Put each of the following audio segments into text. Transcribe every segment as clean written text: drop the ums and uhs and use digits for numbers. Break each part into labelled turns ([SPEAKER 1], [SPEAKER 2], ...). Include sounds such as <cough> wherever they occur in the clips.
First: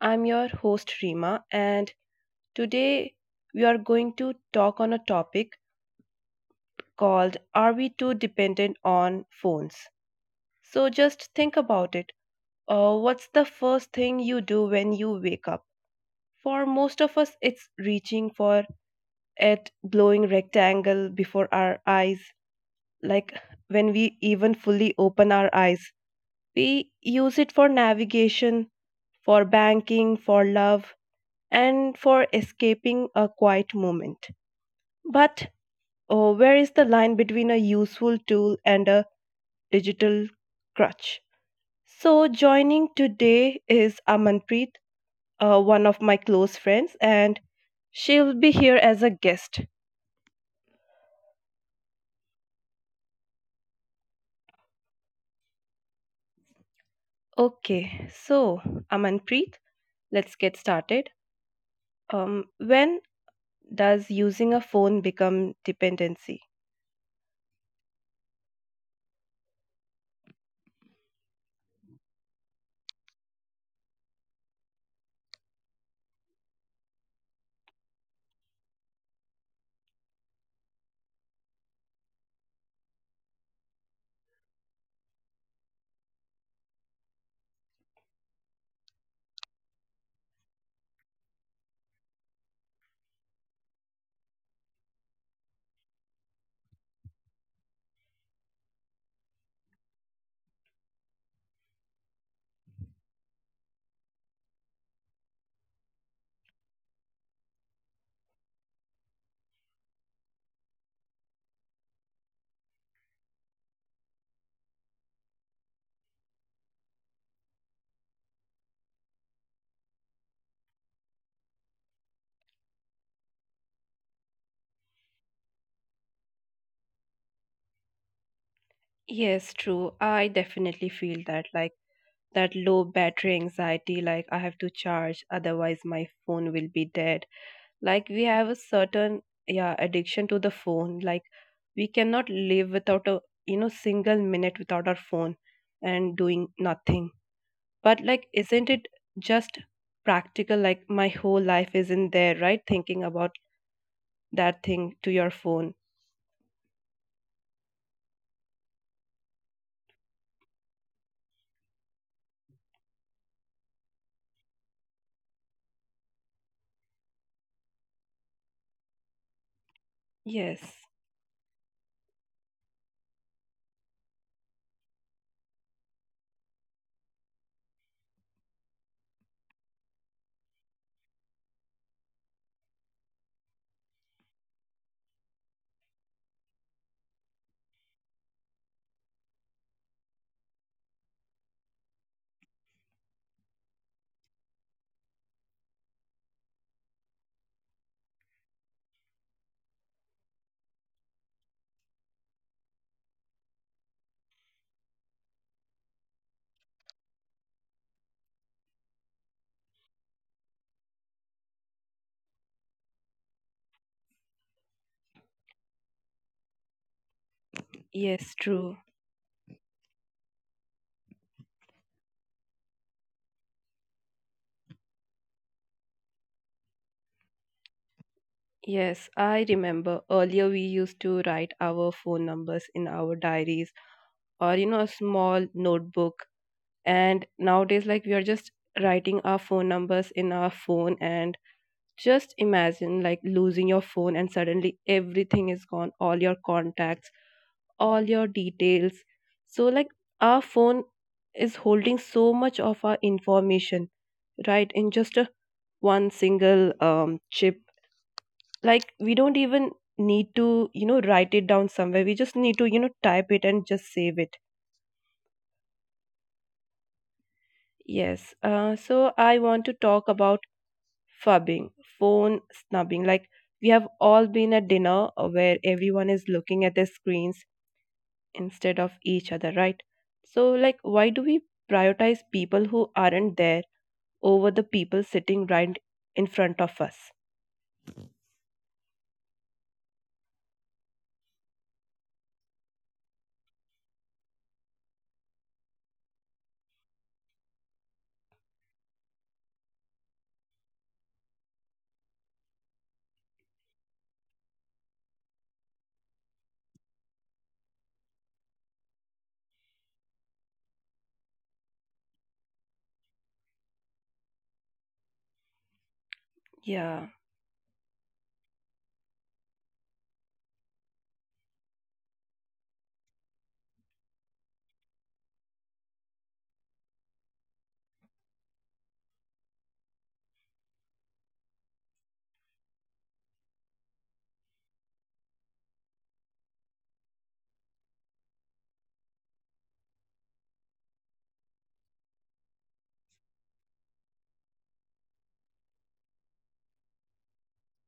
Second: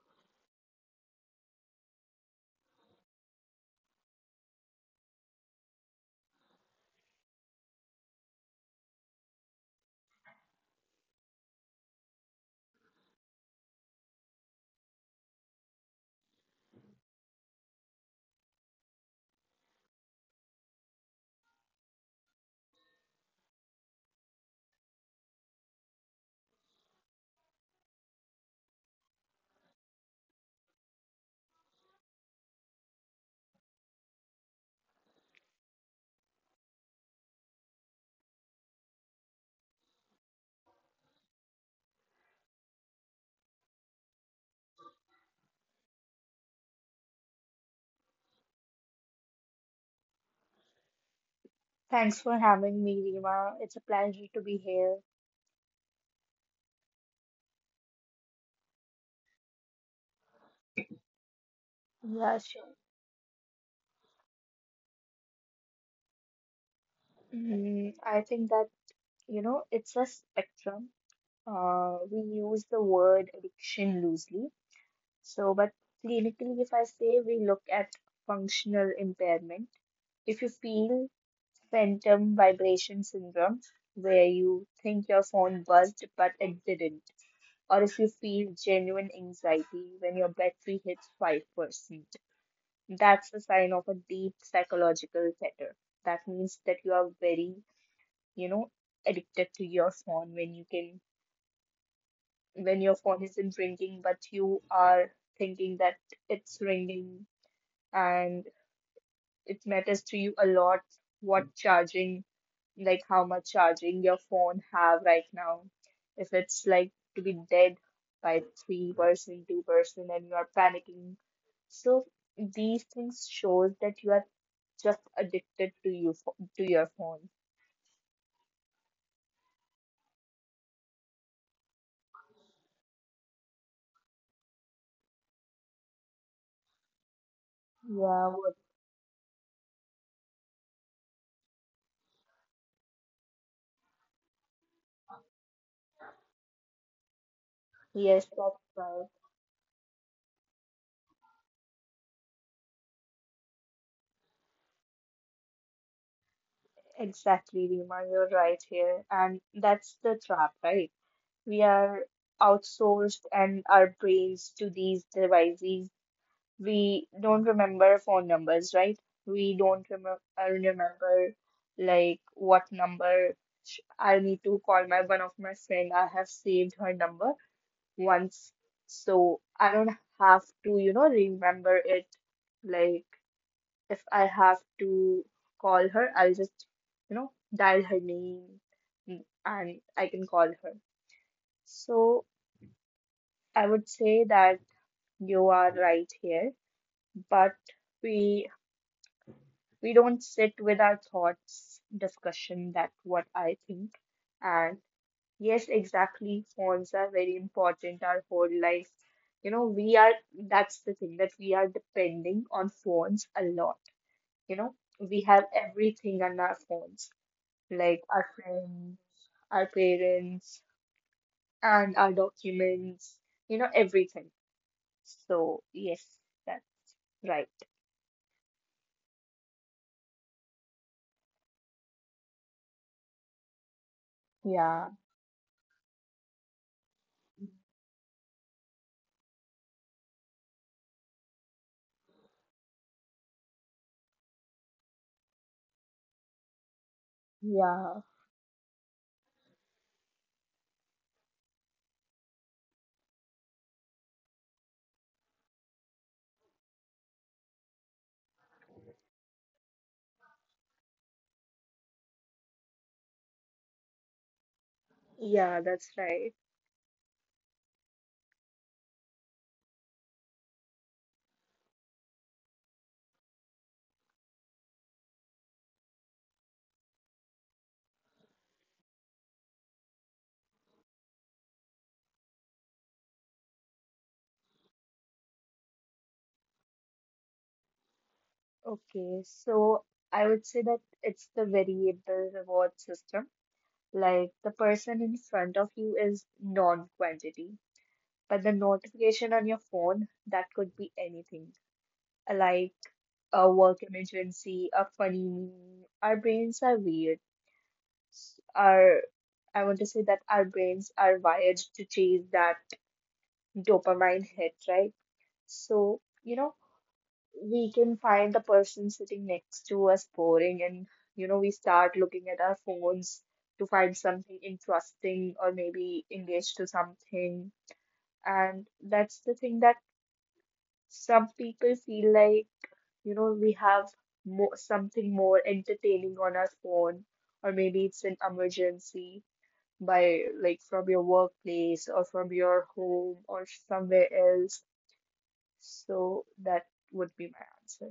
[SPEAKER 1] I'm your host, Rima, and today we are going to talk on a topic called Are We Too Dependent on Phones? So just think about it. What's the first thing you do when you wake up? For most of us, it's reaching for at glowing rectangle before our eyes, like when we even fully open our eyes. We use it for navigation, for banking, for love, and for escaping a quiet moment. But oh, where is the line between a useful tool and a digital crutch? So, joining today is Amanpreet, one of my close friends, and she'll be here as a guest.
[SPEAKER 2] Thanks for having me, Rima. It's a pleasure to be here.
[SPEAKER 1] Okay, so Amanpreet, let's get started.
[SPEAKER 2] Yeah, sure.
[SPEAKER 1] When does using a phone become dependency?
[SPEAKER 2] I think that, it's a spectrum. We use the word addiction loosely. But clinically, if I say we look at functional impairment, if you feel phantom vibration syndrome, where you think your phone buzzed but it didn't, or if you feel genuine anxiety when your battery hits 5%. That's a sign of a deep psychological chatter. That means that you are very, you know, addicted to your phone when your phone isn't ringing, but you are thinking that it's ringing, and it matters to you a lot what charging, like how much charging your phone have right now. If it's like to be dead by 3%, 2%, and you are panicking. So these things shows that you are just addicted to to your phone.
[SPEAKER 1] Yes, true. I definitely feel that like that low battery anxiety, like I have to charge, otherwise my phone will be dead. Like we
[SPEAKER 2] Yeah,
[SPEAKER 1] have
[SPEAKER 2] what,
[SPEAKER 1] a certain, yeah, addiction to the phone. Like we cannot live without a single minute without our phone and doing nothing. But
[SPEAKER 2] yes,
[SPEAKER 1] like
[SPEAKER 2] that's
[SPEAKER 1] isn't it
[SPEAKER 2] right.
[SPEAKER 1] just practical? Like my whole life is in there, right? Thinking about that thing to your phone.
[SPEAKER 2] Exactly, Rima, you're right here. And that's the trap, right? We are outsourced and our brains to these devices, we don't remember phone numbers, right? We don't remember
[SPEAKER 1] Yes.
[SPEAKER 2] remember like what number I need to call my one of my friend. I have saved her number once, so I don't have to, remember it. Like if I have to call her, I'll just, dial her name and I can call her. So I would say that you are right here, but we We don't sit with our thoughts, discussion, that's what I think. And yes, exactly, phones are very important our whole life. You know, we are, that's the thing that we are depending on phones a lot. You know, we have everything on our phones, like our
[SPEAKER 1] Yes, true.
[SPEAKER 2] friends, our parents, and our documents, everything. So, yes, that's right.
[SPEAKER 1] Yes, I remember earlier we used to write our phone numbers in our diaries or a
[SPEAKER 2] Yeah,
[SPEAKER 1] small notebook, and nowadays like we are just writing our phone numbers in our phone and just imagine like losing your phone and suddenly everything is gone, all your contacts,
[SPEAKER 2] yeah,
[SPEAKER 1] all your details. So like our phone is holding so much of our information right in just a one single chip. Like we don't even need to write it down somewhere, we just need to type it and just save it.
[SPEAKER 2] yeah, that's right.
[SPEAKER 1] Yes. So I want to talk about fubbing, phone snubbing. Like we have all been at dinner where everyone is looking at their screens instead of each other, right? So like why do we prioritize people who aren't there over the people sitting right in front of us?
[SPEAKER 2] Okay, so I would say that it's the variable reward system. Like the person in front of you is non-quantity, but the notification on your phone, that could be anything. Like a work emergency, a funny meme. Our brains are weird. Our, I want to say that our brains are wired to chase that dopamine hit, right? So,
[SPEAKER 1] Yeah.
[SPEAKER 2] we can find the person sitting next to us boring and we start looking at our phones to find something interesting or maybe engage to something, and that's the thing that some people feel like we have mo something more entertaining on our phone, or maybe it's an emergency by like from your workplace or from your home or somewhere else. So that would be my answer.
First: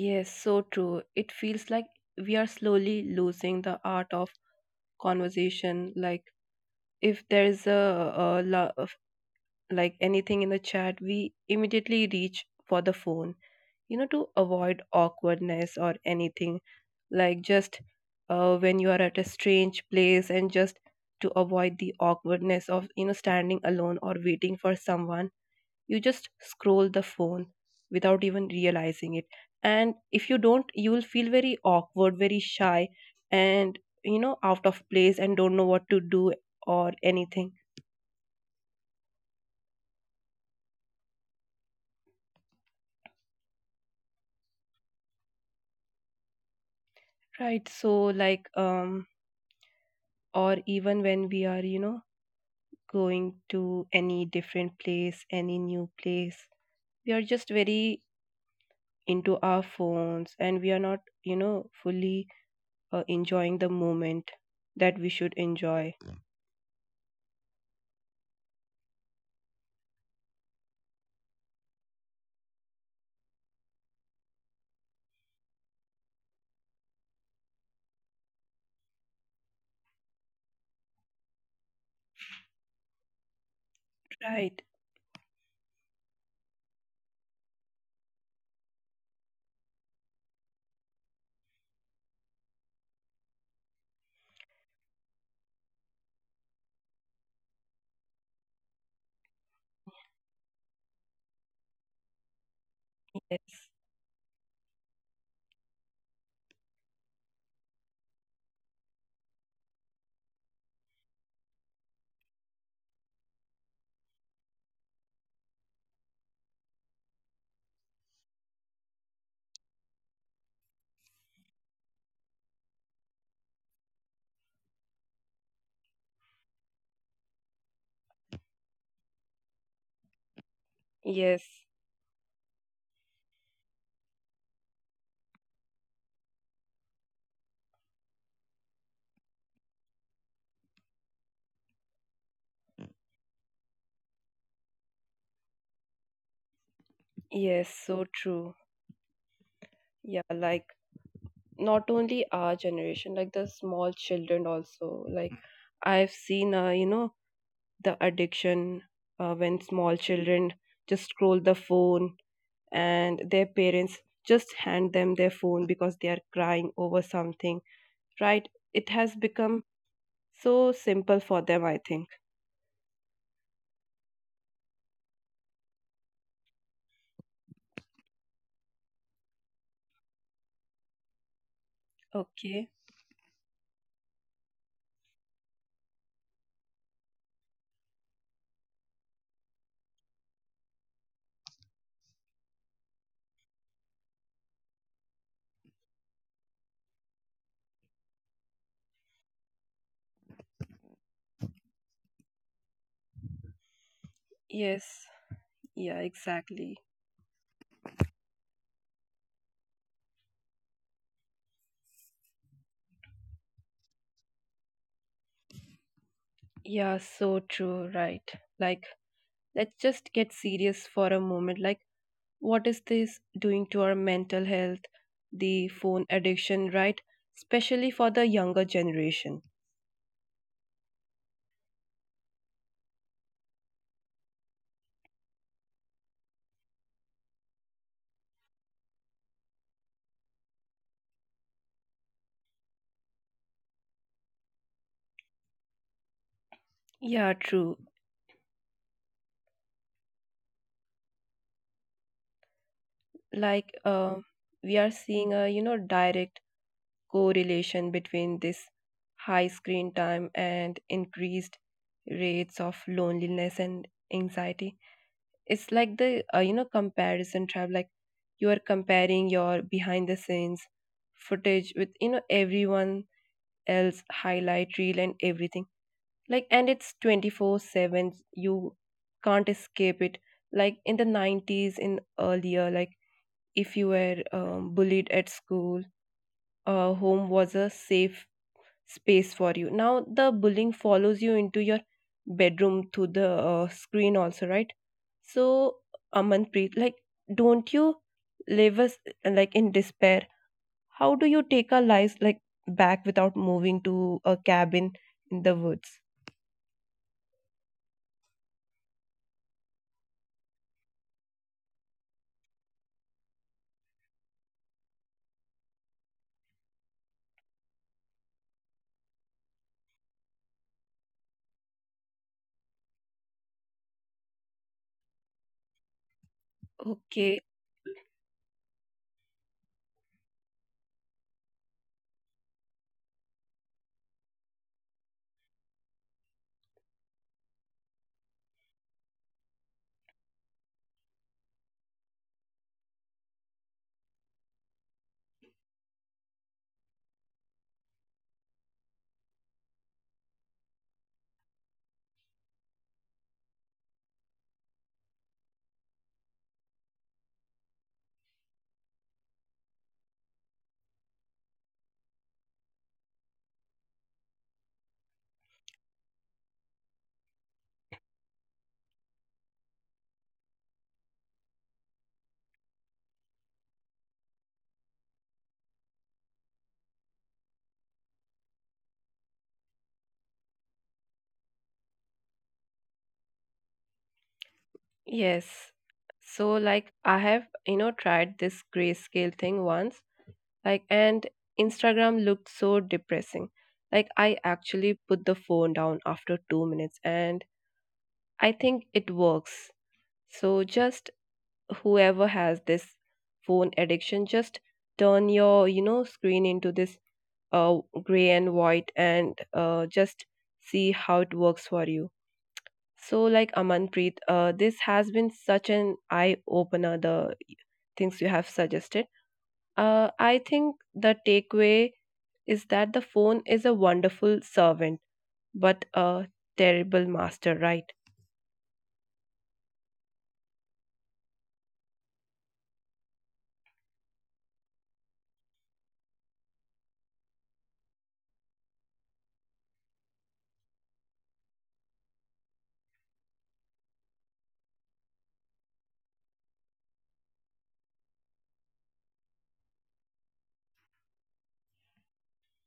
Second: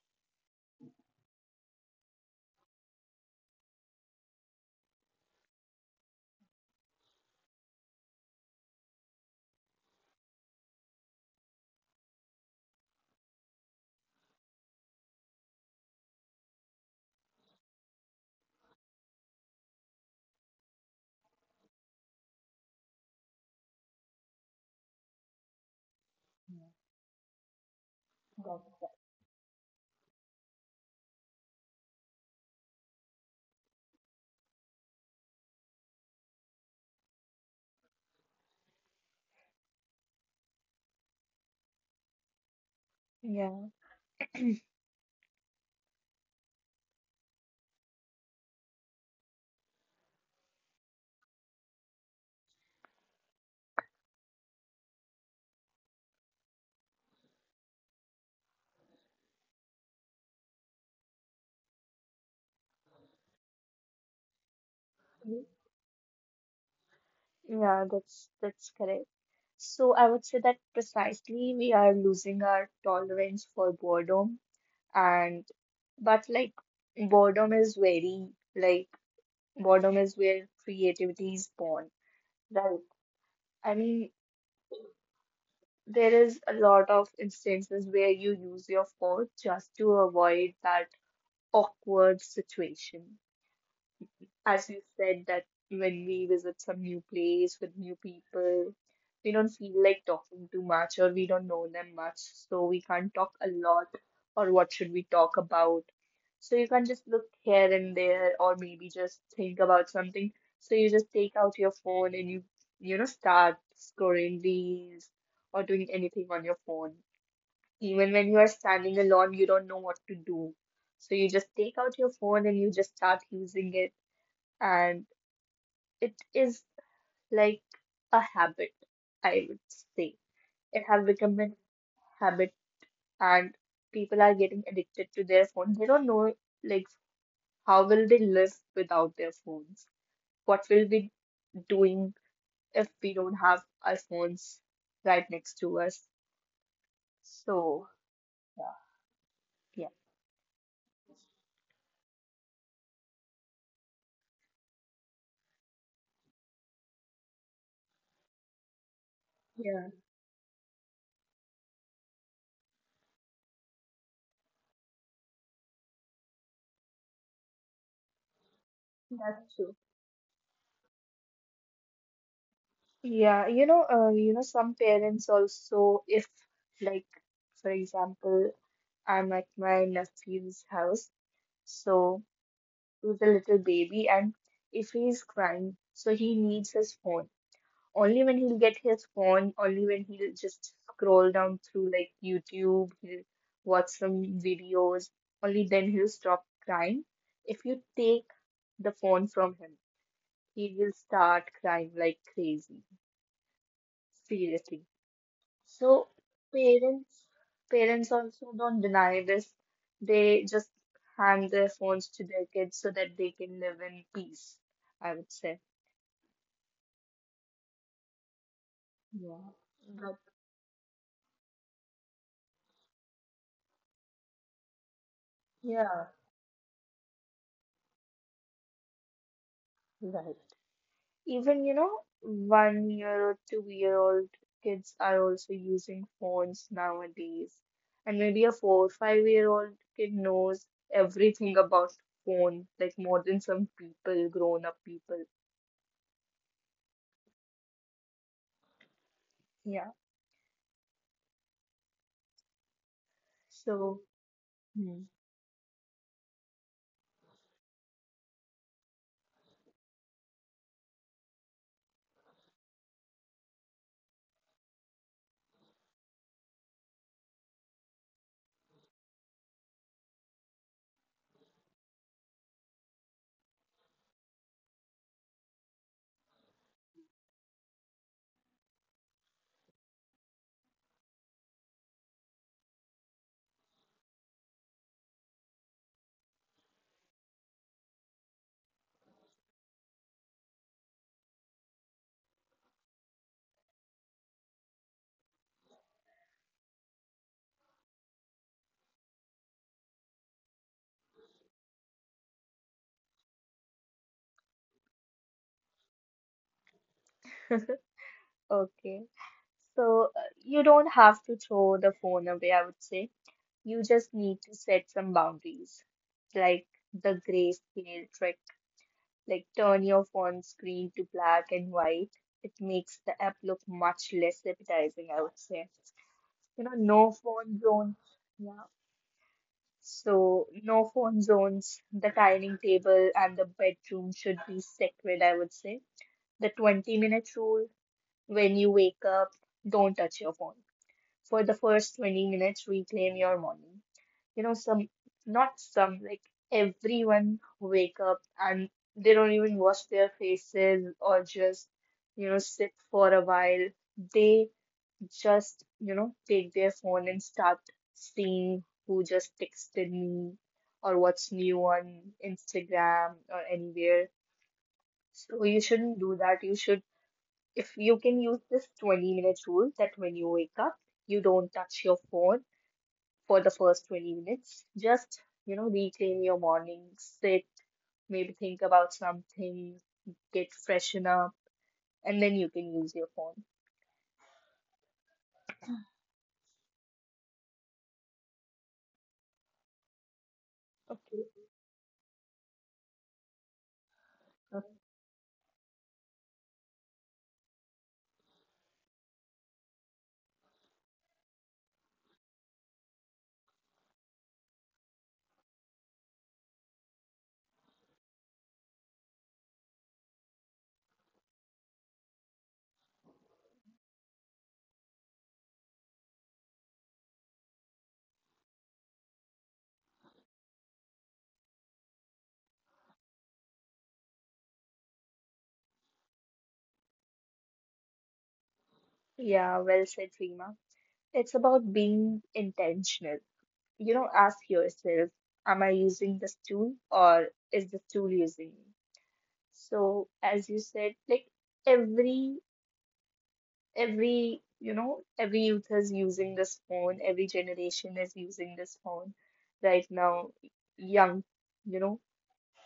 [SPEAKER 1] Yes, so true. It feels like we are slowly losing the art of conversation. Like if there is a like anything in the chat, we immediately reach for the phone to avoid awkwardness or anything. Like just when you are at a strange place and just to avoid the awkwardness of standing alone or waiting for someone, you just scroll the phone without even
[SPEAKER 2] Yeah, that's
[SPEAKER 1] realizing it. And if you don't, you will feel very awkward, very shy, and out of place and don't know what to do or anything,
[SPEAKER 2] right.
[SPEAKER 1] right? So like or even when we are going to any different place, any new place, we are just very into our phones and we are not fully enjoying the moment that we should
[SPEAKER 2] Mm,
[SPEAKER 1] enjoy,
[SPEAKER 2] yeah, that's correct. So I would say that precisely we are losing our tolerance for boredom and but like boredom is very like boredom is where creativity is born, right? I mean
[SPEAKER 1] right?
[SPEAKER 2] there is a lot of instances where you use your phone just to avoid that awkward situation. As you said, that when we visit some new place with new people, we don't feel like talking too much or we don't know them much, so we can't talk a
[SPEAKER 1] Yes.
[SPEAKER 2] lot or what should we talk about. So you can just look here and there or maybe just think about something. So you just take out your phone and you know start scrolling reels or doing anything on your phone. Even when you are standing alone, you don't know what to do. So you just take out your phone and you just start using it, and it is like a habit, I would say. It have become
[SPEAKER 1] Yes.
[SPEAKER 2] a habit, and people are getting addicted to their phone. They don't know like how will they live without their phones? What will we doing if we don't have our phones right next to us?
[SPEAKER 1] Yes,
[SPEAKER 2] So
[SPEAKER 1] so true.
[SPEAKER 2] yeah, yeah.
[SPEAKER 1] Yeah, like not only our generation, like the small children also. Like I've seen, the addiction when
[SPEAKER 2] Yeah,
[SPEAKER 1] small children just scroll the phone and their parents just hand them their phone because they are crying over something, right? It has
[SPEAKER 2] that's
[SPEAKER 1] become
[SPEAKER 2] true.
[SPEAKER 1] so simple for them, I think.
[SPEAKER 2] Yeah, some parents also, if like, for example, I'm at my nephew's house, so
[SPEAKER 1] Okay.
[SPEAKER 2] to the little baby, and if he's crying so he needs his phone, only when he'll get his phone, only when he'll just scroll down through like YouTube he'll watch some videos, only then he'll stop crying. If you take the phone from him he will start crying like crazy, seriously.
[SPEAKER 1] Yes. Yeah,
[SPEAKER 2] So
[SPEAKER 1] exactly.
[SPEAKER 2] parents parents also don't deny this. They just hand their phones to their kids so that they can live in peace, I would say.
[SPEAKER 1] Yeah, so true, right? Like,
[SPEAKER 2] Yeah.
[SPEAKER 1] let's just
[SPEAKER 2] But
[SPEAKER 1] get serious for a moment. Like, what is this doing to our mental health, the
[SPEAKER 2] yeah,
[SPEAKER 1] phone addiction, right? Especially for the younger generation.
[SPEAKER 2] right. Even, 1 year or 2 year old kids are also using phones nowadays. And maybe a 4 5 year old kid knows everything about phone, like more than some people, grown up people.
[SPEAKER 1] Yeah, true.
[SPEAKER 2] Yeah.
[SPEAKER 1] Like
[SPEAKER 2] So
[SPEAKER 1] we are
[SPEAKER 2] Hmm.
[SPEAKER 1] seeing a direct correlation between this high screen time and increased rates of loneliness and anxiety. It's like the comparison trap. Like you are comparing your behind the scenes footage with everyone else highlight reel and everything, like, and it's 24/7, you can't escape it. Like in the '90s, in earlier, like if you were bullied at school, home was a safe space for you. Now the bullying follows you into your bedroom through the screen also, right? So Amanpreet, like, don't you live us like in despair? How do you take our lives like back without moving to a cabin in the woods?
[SPEAKER 2] <laughs> Okay. So you don't have to throw the phone away, I would say. You just need to set some boundaries, like the grayscale trick, like turn your phone screen to black and white. It makes the app look much less appetizing, I would say. You know, no
[SPEAKER 1] Okay.
[SPEAKER 2] phone zone. Yeah. So no phone zones, the dining table and the bedroom should be sacred, I would say. The 20-minute rule, when you wake up, don't touch your phone for the first 20 minutes, reclaim your morning. You know some not some like everyone wake up and they don't even wash their faces or just sit for a while, they just take their phone and start seeing who just texted me or what's new on Instagram or anywhere. So you shouldn't do that, you should, if you can use this 20 minutes rule that when you wake up you don't touch your phone for the first 20 minutes. Just, reclaim your morning, sit, maybe think about something, get freshen up, and then you can use your phone.
[SPEAKER 1] Yes. So like I have, tried this grayscale thing once, like, and
[SPEAKER 2] Okay.
[SPEAKER 1] Instagram looked so depressing. Like I
[SPEAKER 2] Okay.
[SPEAKER 1] actually put the phone down after 2 minutes, and I think it works. So just whoever has this phone addiction, just turn your, screen into this gray and white, and just see how it works for you. So, like Amanpreet, this has been such an eye opener, the things you have suggested. I think the takeaway is that the phone is a wonderful servant, but a terrible master, right?
[SPEAKER 2] Yeah, well said, Reema. It's about being intentional. You know, ask yourself, am I using this tool or is this tool using me? So, as you said, like every every youth is using this phone, every generation is using this phone right now, young, you know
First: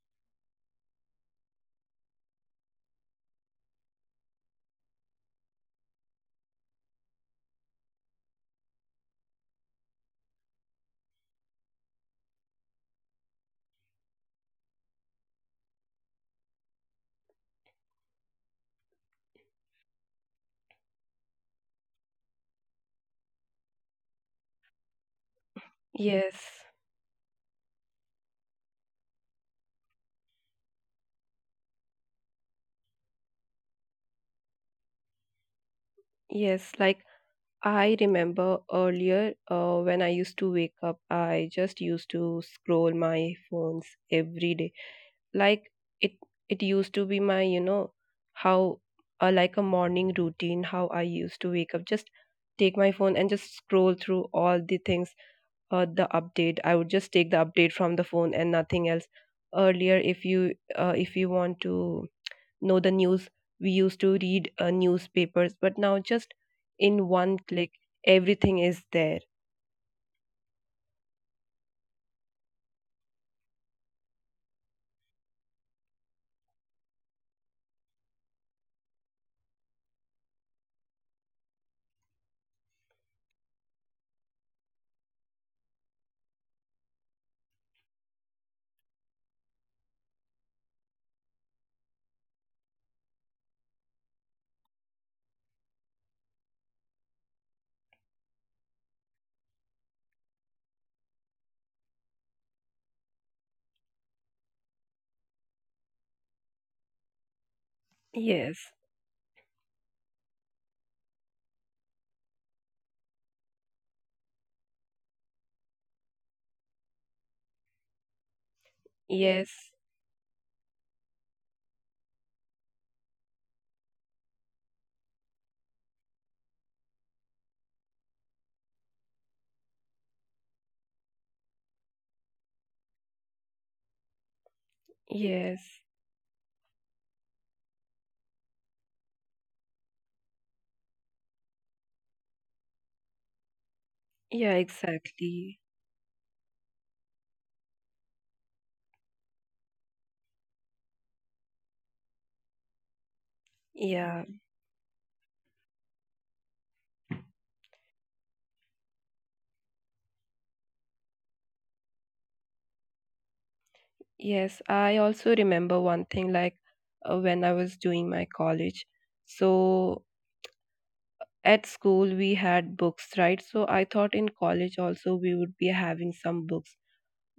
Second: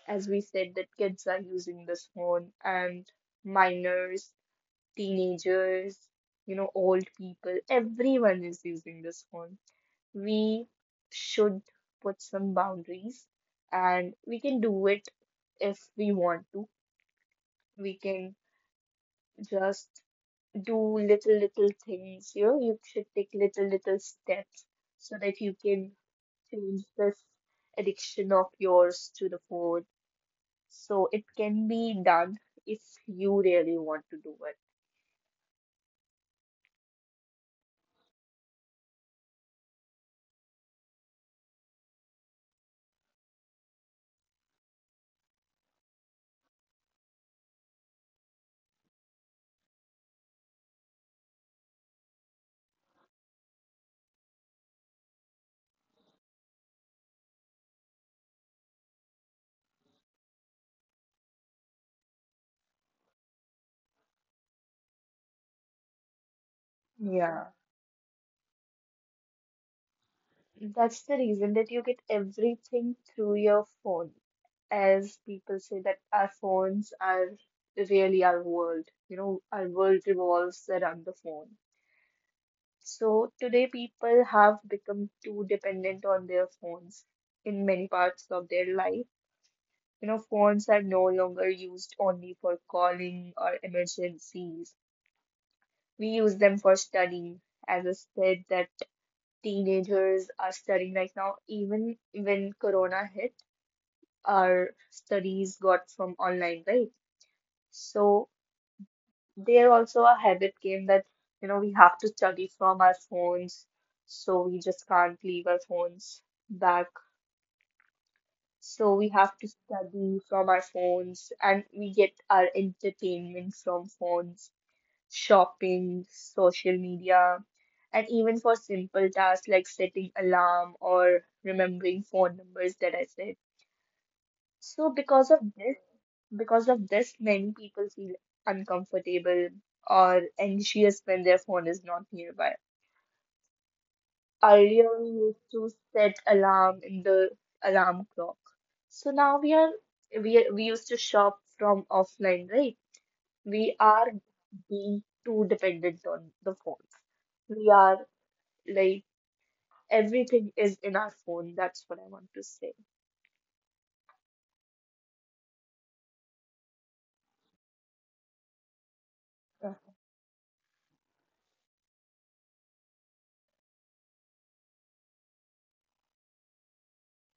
[SPEAKER 2] as we said that kids are using this phone, and minors, teenagers, old people, everyone is using this phone. We should put some boundaries, and we can do it. If we want to, we can just do little little things. You know, you should take little little steps so that you can
[SPEAKER 1] Yes.
[SPEAKER 2] change this addiction of yours to the phone. So it can be done if you really want to do it.
[SPEAKER 1] Yes. Like I remember earlier when I used to wake up, I just used to scroll my phones every day. Like it it used to be my how like a morning routine, how I used to wake up. Just take my phone and just scroll through all the things. The update, I would just take the update from the phone and nothing else. Earlier, if you want to know the news, we used to read newspapers, but now just in one
[SPEAKER 2] Yeah.
[SPEAKER 1] click everything is there.
[SPEAKER 2] That's the reason that you get everything through your phone. As people say that our phones are really our world, our world revolves around the phone. So today people have become too dependent on their phones in many parts of their life. You know, phones are no longer used only for calling or emergencies. We use them for studying. As I said, that teenagers are studying right now. Even when Corona hit, our studies got from online, right? So
[SPEAKER 1] Yes.
[SPEAKER 2] there also a habit came that we have to study from our phones, so we just can't leave our phones back. So we have to
[SPEAKER 1] Yes.
[SPEAKER 2] study from our phones, and we get our entertainment from phones, shopping, social media, and even for simple tasks like setting alarm or remembering phone numbers that I said. So
[SPEAKER 1] Yes.
[SPEAKER 2] because of this, many people feel uncomfortable or anxious when their phone is not nearby.
[SPEAKER 1] Yeah,
[SPEAKER 2] Earlier, we used
[SPEAKER 1] exactly.
[SPEAKER 2] to set alarm in the alarm clock. So now we used to shop from offline, right? We are
[SPEAKER 1] Yeah.
[SPEAKER 2] being too dependent on the phones. We are like everything is in our phone. That's what I want to say.
[SPEAKER 1] Yes, I also remember one thing. Like when I was doing my college.
[SPEAKER 2] Yeah.
[SPEAKER 1] So at school we had books, right? So I thought in college also we would be having some books.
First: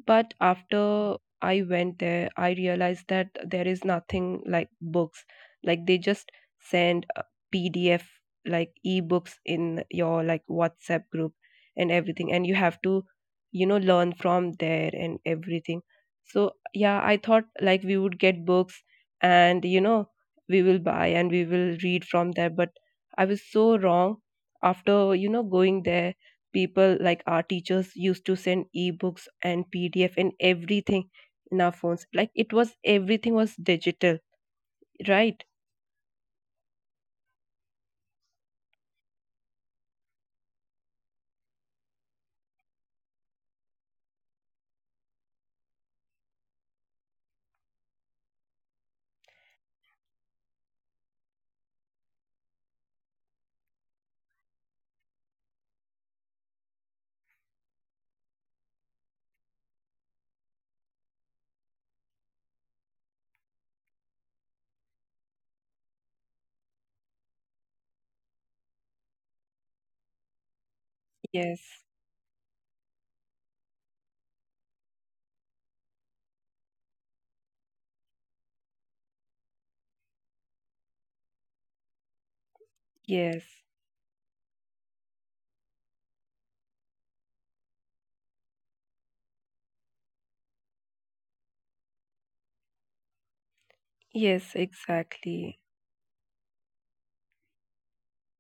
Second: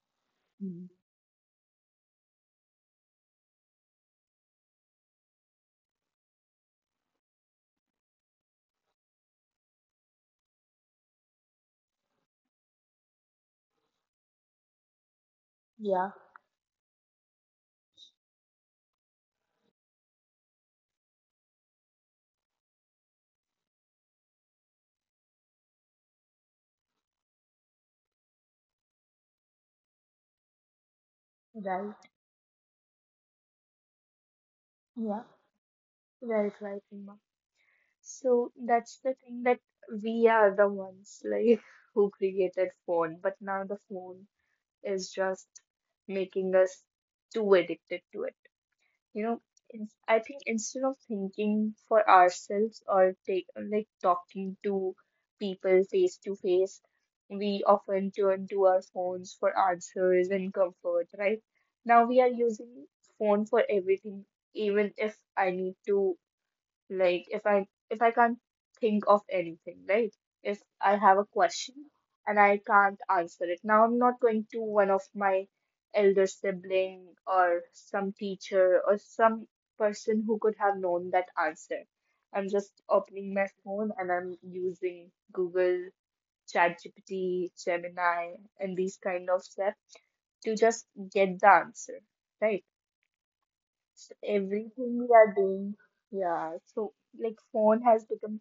[SPEAKER 1] But
[SPEAKER 2] Mm.
[SPEAKER 1] after I went there, I realized that there is nothing like books. Like they just send a PDF, like ebooks, in your like WhatsApp group and everything, and you have to learn from there and everything.
[SPEAKER 2] Yeah.
[SPEAKER 1] So yeah, I thought like we would get books and we will buy and we will read from there, but I was so wrong. After going there, people like our teachers used to send ebooks and pdf and everything in our phones,
[SPEAKER 2] Right.
[SPEAKER 1] like it was, everything was digital,
[SPEAKER 2] Yeah.
[SPEAKER 1] right?
[SPEAKER 2] Right. Right. Uma. So that's the thing that we are the ones like <laughs> who created phone, but now the phone is just making us too addicted to it. You know, I think instead of thinking for ourselves or take like talking to people face to face, we often turn to our phones for answers and comfort, right? Now we are using phone for everything, even if I need to, like if I can't think of anything, right? If I have a
[SPEAKER 1] Yes.
[SPEAKER 2] question and I can't answer it. Now I'm not going to one of my elder sibling or some teacher or some person who could have known that answer. I'm just opening
[SPEAKER 1] Yes.
[SPEAKER 2] my phone and I'm using Google, ChatGPT, Gemini, and these kind of stuff to just get the answer, right? Just
[SPEAKER 1] Yes,
[SPEAKER 2] everything we are
[SPEAKER 1] exactly.
[SPEAKER 2] doing. Yeah, so like phone has become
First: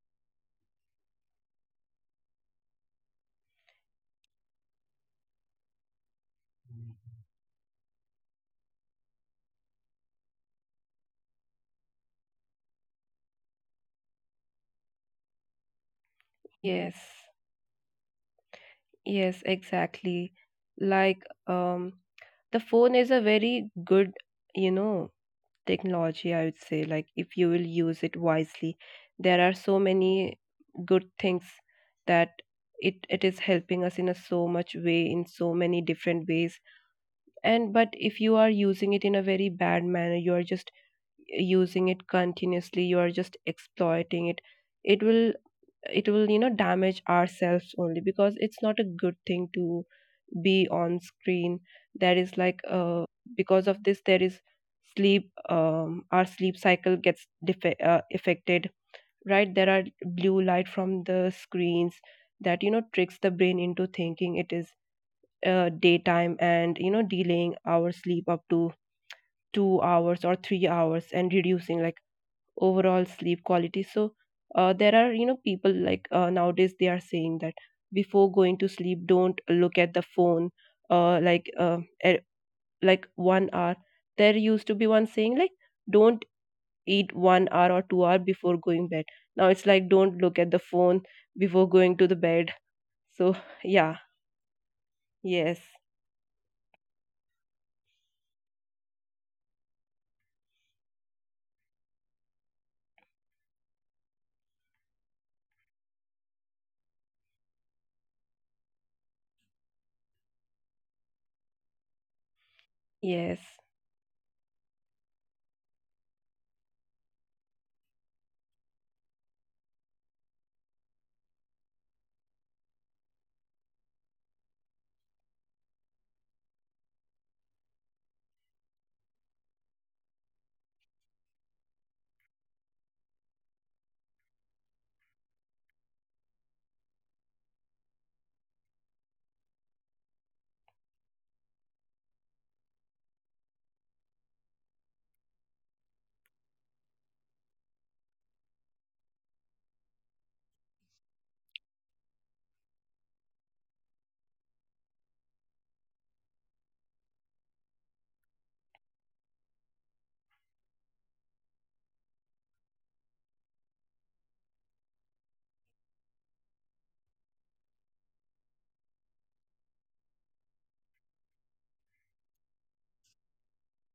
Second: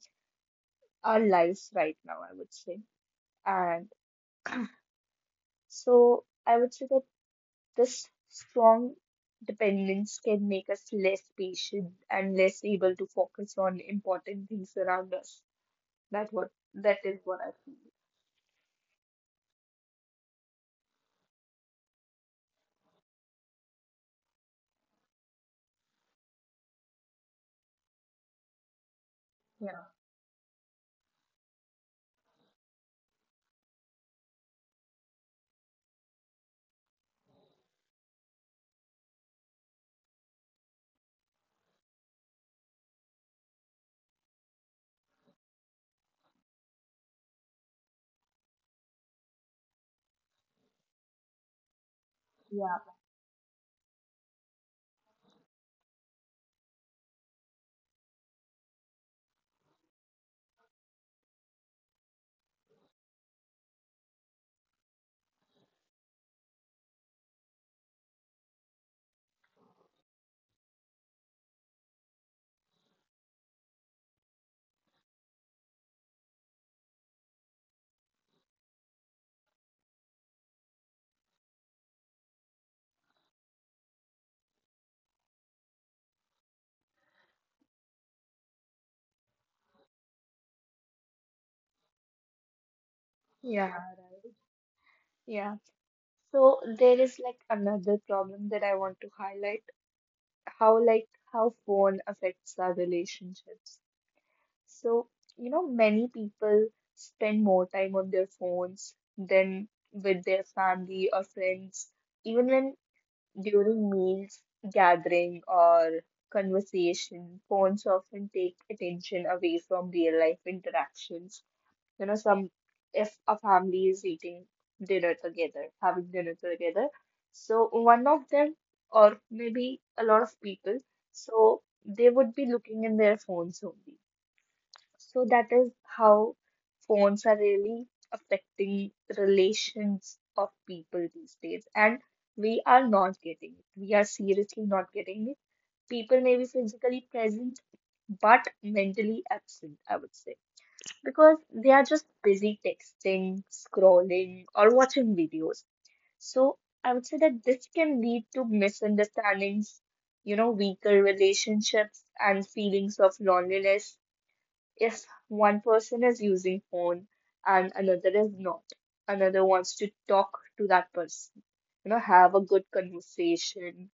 [SPEAKER 2] our lives right now, I would say. And so I would say that this strong dependence can make us less patient and less able to focus on important things around us. That what
[SPEAKER 1] Yes.
[SPEAKER 2] that is what I feel.
[SPEAKER 1] Yes, exactly. Like um the phone is a very good you know technology, I would say. Like if you will use it wisely, there are so
[SPEAKER 2] Yeah,
[SPEAKER 1] many good things that it is helping us in a so much way, in so many different ways. And but if you are using it in a very bad manner, you are just, using it continuously, you are just exploiting it. It will, damage ourselves only, because it's not a good thing to be on screen. There is like
[SPEAKER 2] yeah,
[SPEAKER 1] because of this there is sleep, our sleep cycle gets affected, right? There are blue light from the screens that tricks the brain into thinking it is daytime, and delaying our sleep up to 2 hours or 3 hours and reducing like overall sleep quality. So there are people like nowadays they are saying that before going to sleep, don't look at the phone, like like 1 hour. There used to be one saying like, don't eat 1 hour or 2 hour before going bed. Now it's like, don't look at the phone before going to the bed. So <laughs>
[SPEAKER 2] yeah,
[SPEAKER 1] yeah.
[SPEAKER 2] yeah.
[SPEAKER 1] Yes.
[SPEAKER 2] So there is like another problem that I want to highlight, how like how phone affects our relationships. So, you know, many people spend more time on their phones than with their family or friends, even when
[SPEAKER 1] Yes.
[SPEAKER 2] during meals, gathering, or conversation, phones often take attention away from real life interactions. You know, some if a family is eating dinner together, having dinner together, so one of them, or maybe a lot of people, so they would be looking in their phones only so that is how phones are really affecting relations of people these days. And we are not getting it. We are seriously not getting it. People may be physically present, but mentally absent, I would say, because they are just busy texting, scrolling, or watching videos. So I would say that this can lead to misunderstandings, you know, weaker relationships and feelings of loneliness if one person is using phone and another is not, another wants to talk to that person, you know, have a good conversation,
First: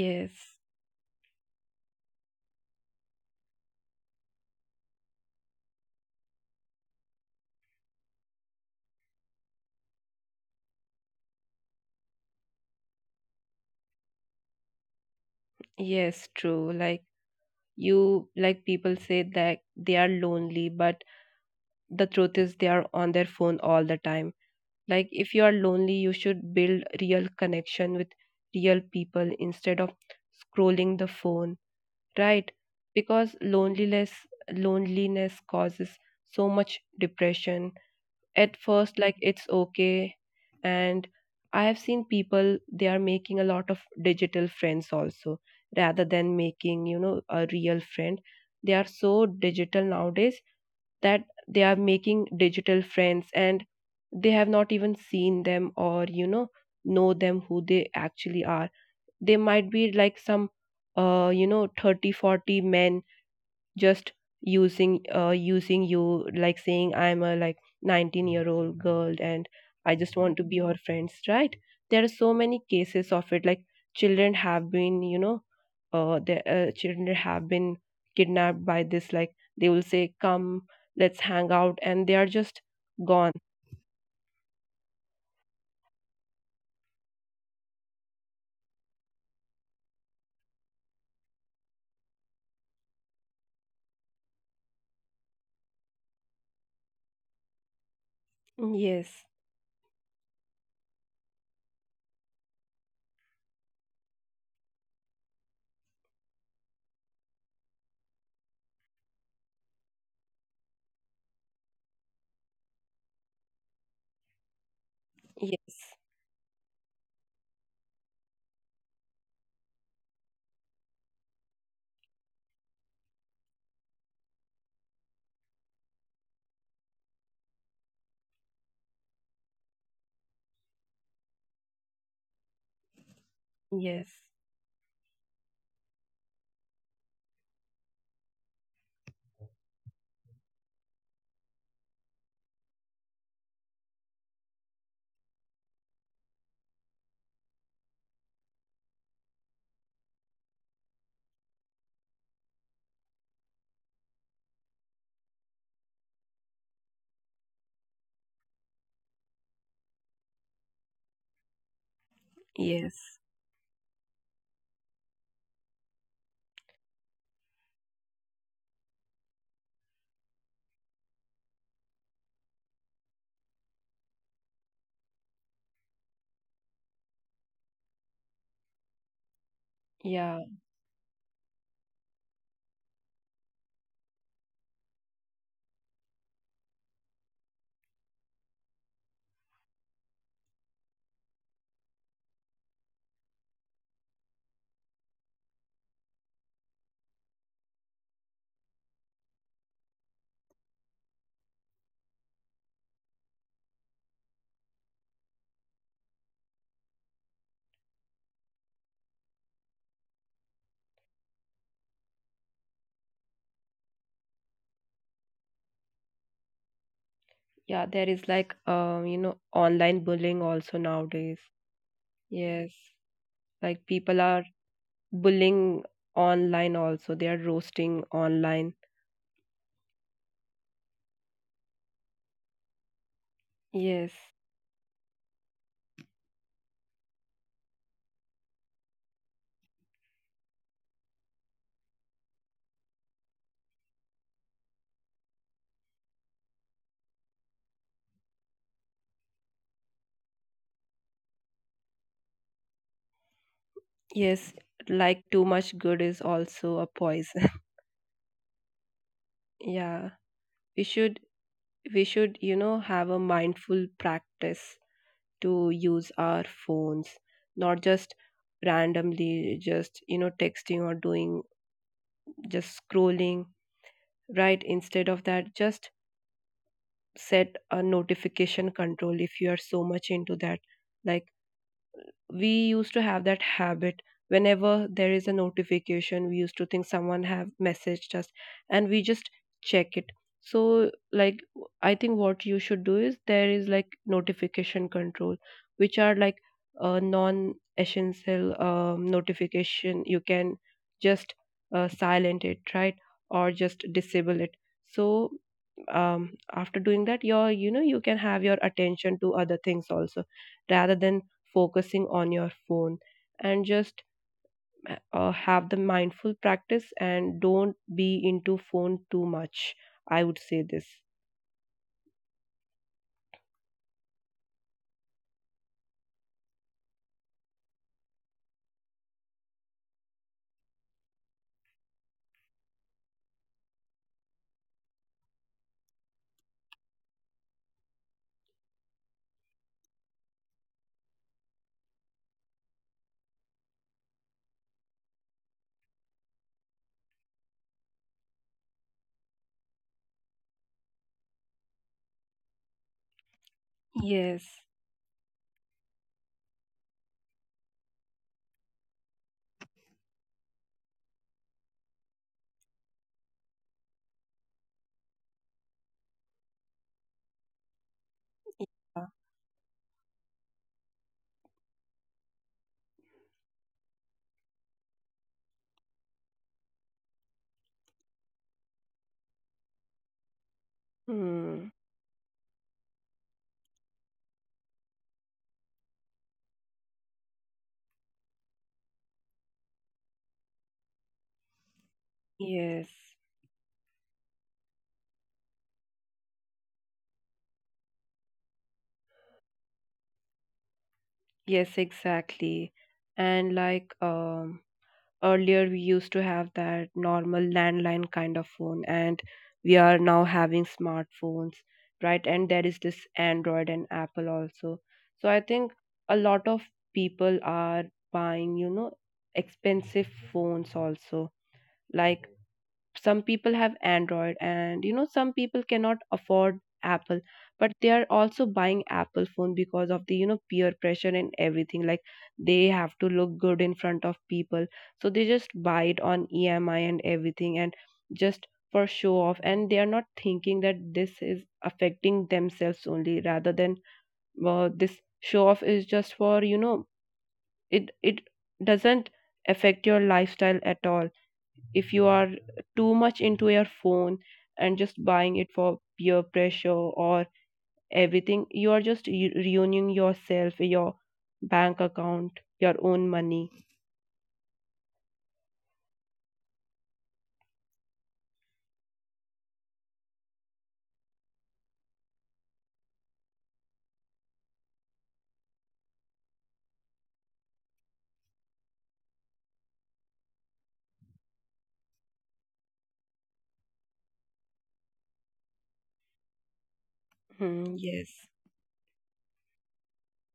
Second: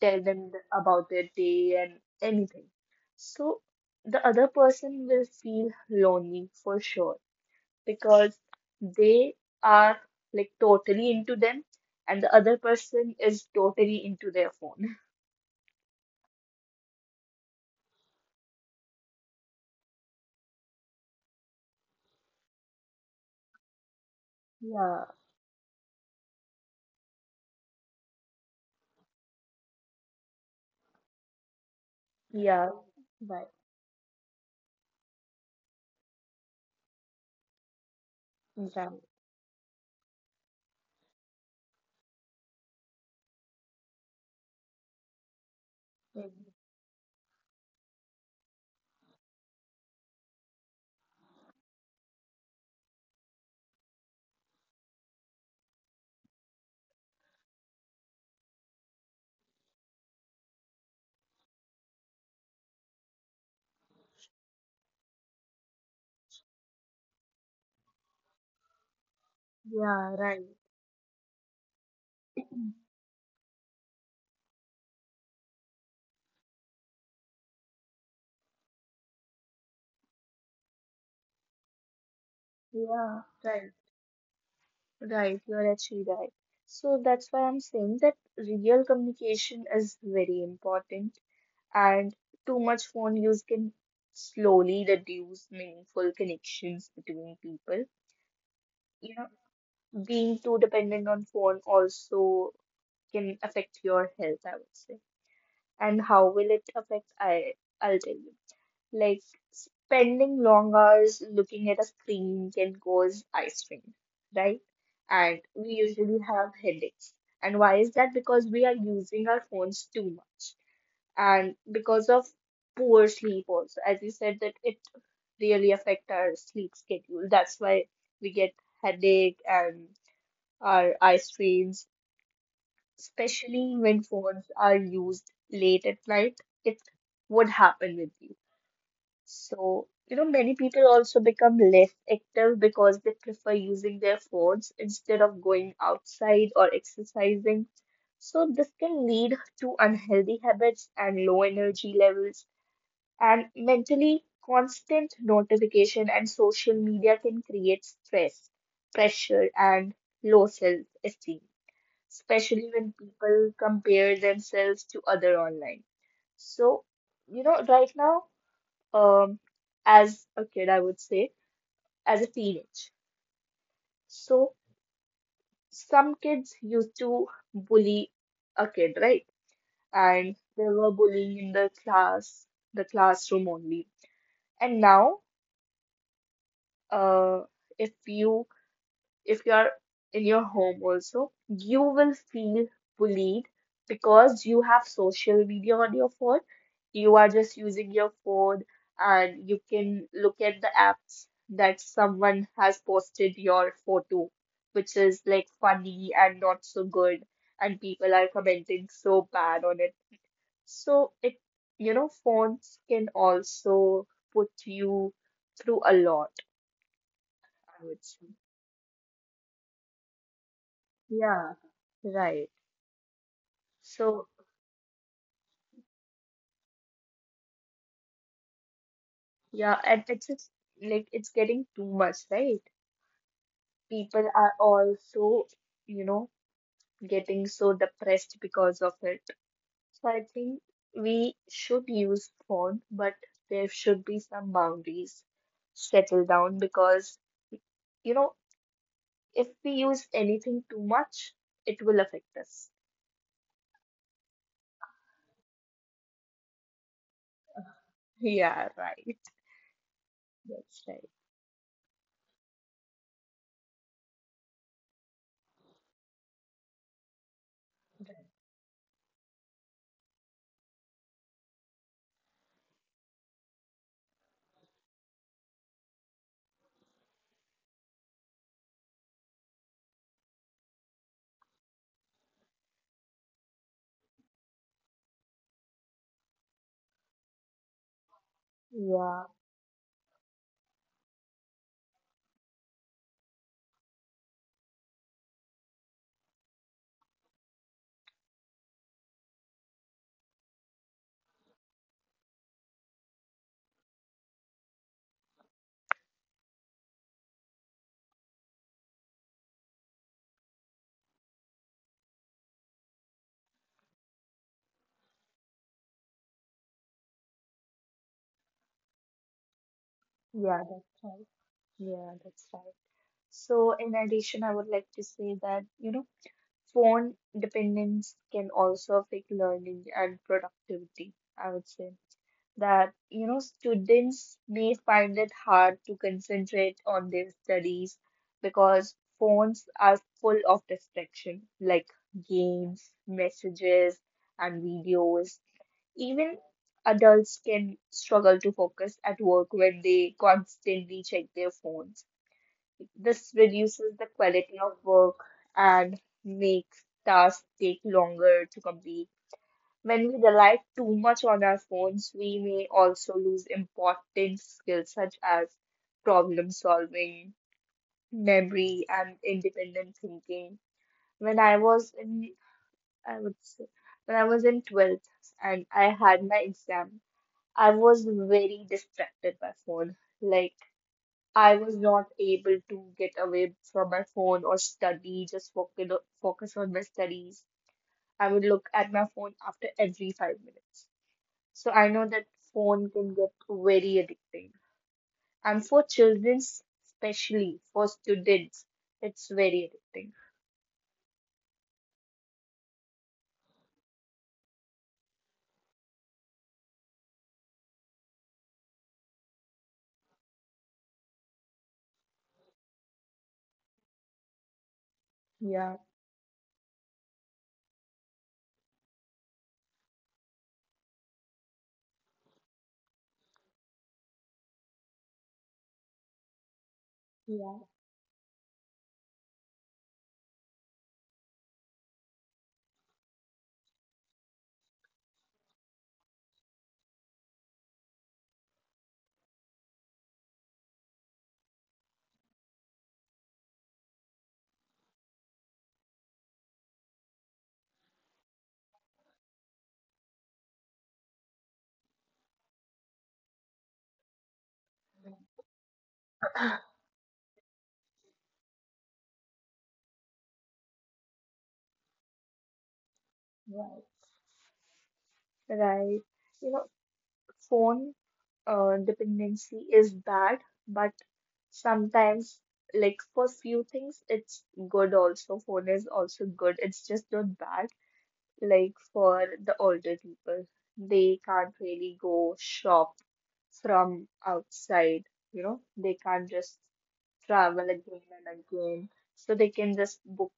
[SPEAKER 2] tell them about their day and anything. So the other person will feel lonely for sure because they are like totally into them and the other person is totally into their phone. <laughs>
[SPEAKER 1] Yes, true. Like you, like people say that they are lonely, but the truth is they are on their phone all the time.
[SPEAKER 2] Yeah,
[SPEAKER 1] Like if you are lonely, you should build real connection with real people instead of scrolling the phone, right?
[SPEAKER 2] yeah,
[SPEAKER 1] Because
[SPEAKER 2] right,
[SPEAKER 1] loneliness causes so much depression. At first
[SPEAKER 2] right.
[SPEAKER 1] like it's okay, and I have seen people, they are making a lot of digital friends also rather than making a real friend. They are so digital nowadays that they are making digital friends and they have not even seen them or know them, who they actually are. They might be like some 30, 40 men, just using you, like saying I'm a like 19-year-old girl, and I
[SPEAKER 2] Yeah,
[SPEAKER 1] just want
[SPEAKER 2] right.
[SPEAKER 1] to be your friends, right? There are so many cases of it. Like children have been, you know the children have been kidnapped by this. Like they will say, come, let's hang out, and they are just
[SPEAKER 2] Yeah,
[SPEAKER 1] gone.
[SPEAKER 2] right, right. You're actually right. So that's why I'm saying that real communication is very important, and too much phone use can slowly reduce meaningful connections between people. You
[SPEAKER 1] Yes.
[SPEAKER 2] know, being too dependent on phone also can affect your health, I would say. And how will it affect? I'll tell you. Like spending long hours looking at a screen can cause eye strain, right? And we
[SPEAKER 1] Yes.
[SPEAKER 2] usually have headaches. And why is that? Because we are using our phones too much. And because of poor sleep also, as you said, that it really affect our sleep schedule. That's why we get headache and our eye strains, especially when
[SPEAKER 1] Yes.
[SPEAKER 2] phones are used late at night. It would happen with you. So, you know, many people also become less active because they prefer using their phones instead of going outside or exercising. So, this can lead to unhealthy habits and low energy levels, and mentally, constant notification and social media can create stress, pressure, and low self-esteem, especially when
[SPEAKER 1] Yes.
[SPEAKER 2] people compare themselves to other online. So, you know, right now, um, as a kid, I would say, as a teenage. So some kids used to bully a kid, right? And
[SPEAKER 1] Yeah.
[SPEAKER 2] they were bullying in the class, the classroom only. And now, uh, if you if you are in your home also, you will feel bullied because you have social media on your phone. You are just using your phone and you can look at the apps that someone has posted your photo, which is like funny and not so good, and people are commenting so bad on it. So it, you know, phones can also put you through a lot, I
[SPEAKER 1] Yeah,
[SPEAKER 2] would
[SPEAKER 1] there
[SPEAKER 2] say.
[SPEAKER 1] is like online bullying also nowadays.
[SPEAKER 2] Yeah, right.
[SPEAKER 1] Yes. Like people
[SPEAKER 2] So
[SPEAKER 1] are bullying online also, they are roasting online.
[SPEAKER 2] yeah, and it's just, like it's getting too much, right?
[SPEAKER 1] Yes.
[SPEAKER 2] People are also, you know, getting so depressed because of it. So I think we should use phone, but there should be some boundaries. Settle down because you know, if we use anything too much, it will affect us.
[SPEAKER 1] Yes. Like too much good is also a poison.
[SPEAKER 2] Yeah, right.
[SPEAKER 1] <laughs> Yeah.
[SPEAKER 2] That's
[SPEAKER 1] We
[SPEAKER 2] right.
[SPEAKER 1] should, have a mindful practice to use our phones, not just randomly, just texting or doing, just scrolling, right? Instead of that, just set a notification control if you are so much into that. Like we used to have that habit, whenever there is a notification we used to think someone have messaged us, and we
[SPEAKER 2] Yeah,
[SPEAKER 1] just check it. So like, I think what you should do is, there is like notification control, which are like non essential notification. You can just silent it, right? Or just disable it. So after doing that, your, you can have your attention to other things also rather than focusing on your phone, and just have the mindful practice and don't be into phone too much, I would
[SPEAKER 2] yeah,
[SPEAKER 1] say
[SPEAKER 2] that's
[SPEAKER 1] this.
[SPEAKER 2] right. Yeah, that's right. So in addition, I would like to say that, you know, phone dependence can also affect learning and productivity, I would say. That, you know, students may find it hard to concentrate on their studies because phones are full of distraction, like games, messages, and videos. Even adults can struggle to focus at work when they constantly check their phones. This reduces the quality
[SPEAKER 1] Yes.
[SPEAKER 2] of work and makes tasks take longer to complete. When we rely too much on our phones, we may also lose important skills such as problem solving, memory,
[SPEAKER 1] uh,
[SPEAKER 2] and independent thinking. When I was in, I would say, when I was in 12th and I had my exam, I was very distracted by phone. Like, I
[SPEAKER 1] hmm.
[SPEAKER 2] was not able to get away from my phone or study, just focus on my studies. I would look at my phone after every 5 minutes. So I know that phone
[SPEAKER 1] Yes.
[SPEAKER 2] can get very addicting. And for children, especially for students, it's very addicting.
[SPEAKER 1] Yes, exactly. And like earlier we used to have that normal landline kind of phone, and we are now having smartphones, right? And there is this android and apple also. So I think
[SPEAKER 2] Yeah,
[SPEAKER 1] a lot of people are buying expensive phones also. Like some people have android, and some people cannot afford apple,
[SPEAKER 2] yeah,
[SPEAKER 1] but they are also buying apple phone because of the peer pressure and everything, like they have to look good in front of people. So they just buy it on emi and everything, and just for show off, and they are not thinking that this is affecting themselves only, rather than, this show off is just for, it doesn't affect your lifestyle at all. If you are too much into your phone and just buying it for peer
[SPEAKER 2] <clears throat>
[SPEAKER 1] pressure or everything, you are just ruining yourself, your bank account, your own money.
[SPEAKER 2] right. Right. You know, phone dependency is bad, but sometimes, like for few things, it's good also. Phone is also good. It's just not bad. Like for the older people, they can't really go shop from outside. You know, they can't just travel
[SPEAKER 1] Hmm,
[SPEAKER 2] again
[SPEAKER 1] yes.
[SPEAKER 2] and again. So they can just book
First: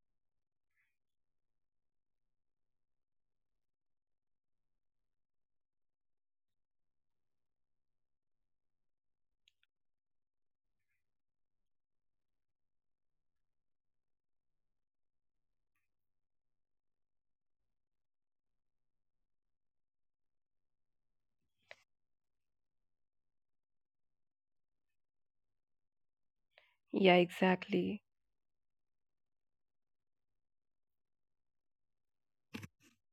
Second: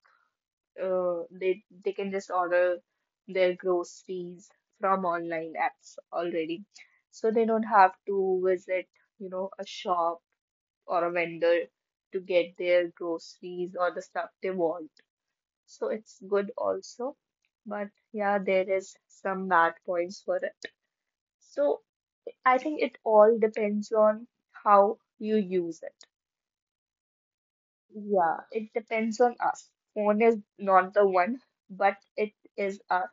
[SPEAKER 2] uh, they they can just order their groceries from online apps already. So they don't have to visit, you know, a shop or a vendor to get their groceries or the stuff they want. So it's good also. But yeah, there is some bad points for it. So I think it all depends on how you use it.
[SPEAKER 1] Yeah, exactly.
[SPEAKER 2] Yeah, it depends on us. Phone is not the one, but it is us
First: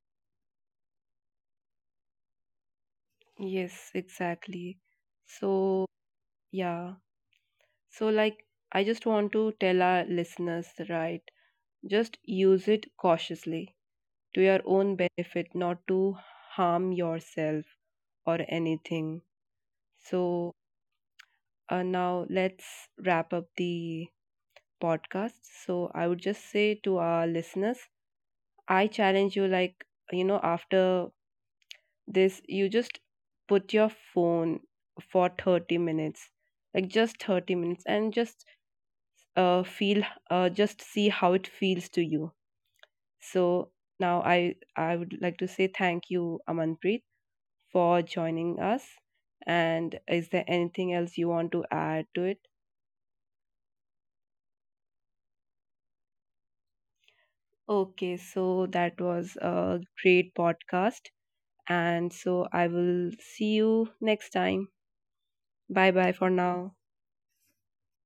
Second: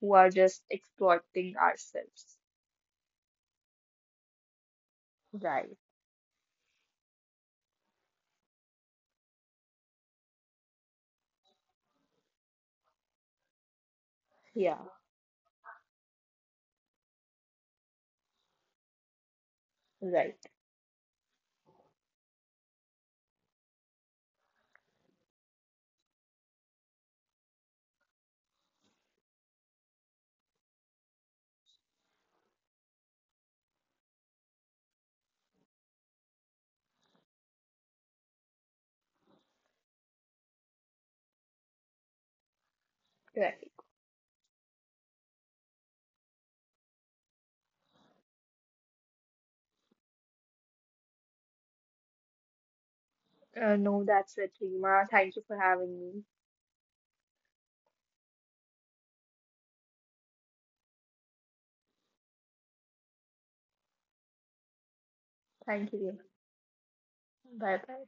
[SPEAKER 2] who are just exploiting ourselves.
[SPEAKER 1] Yes, exactly.
[SPEAKER 2] Right.
[SPEAKER 1] So, yeah. So, like, I just want to tell our listeners, right? Just use it cautiously to your
[SPEAKER 2] Yeah,
[SPEAKER 1] own benefit, not to harm yourself or anything.
[SPEAKER 2] right,
[SPEAKER 1] So, now, let's wrap up the podcast. So, I would just say to our listeners, I challenge you, like, after this, you just put your phone for 30 minutes, like just 30 minutes, and just feel, just see how it feels to you.
[SPEAKER 2] right.
[SPEAKER 1] So, now I would like to say thank you, Amanpreet, for joining us. And is there anything else you want to add to it?
[SPEAKER 2] No, that's it, Rima. Thank you for having me.
[SPEAKER 1] Okay, so that was a great podcast. And so I will see you next time. Bye
[SPEAKER 2] Thank you,
[SPEAKER 1] bye
[SPEAKER 2] Rima.
[SPEAKER 1] for now.
[SPEAKER 2] Bye bye.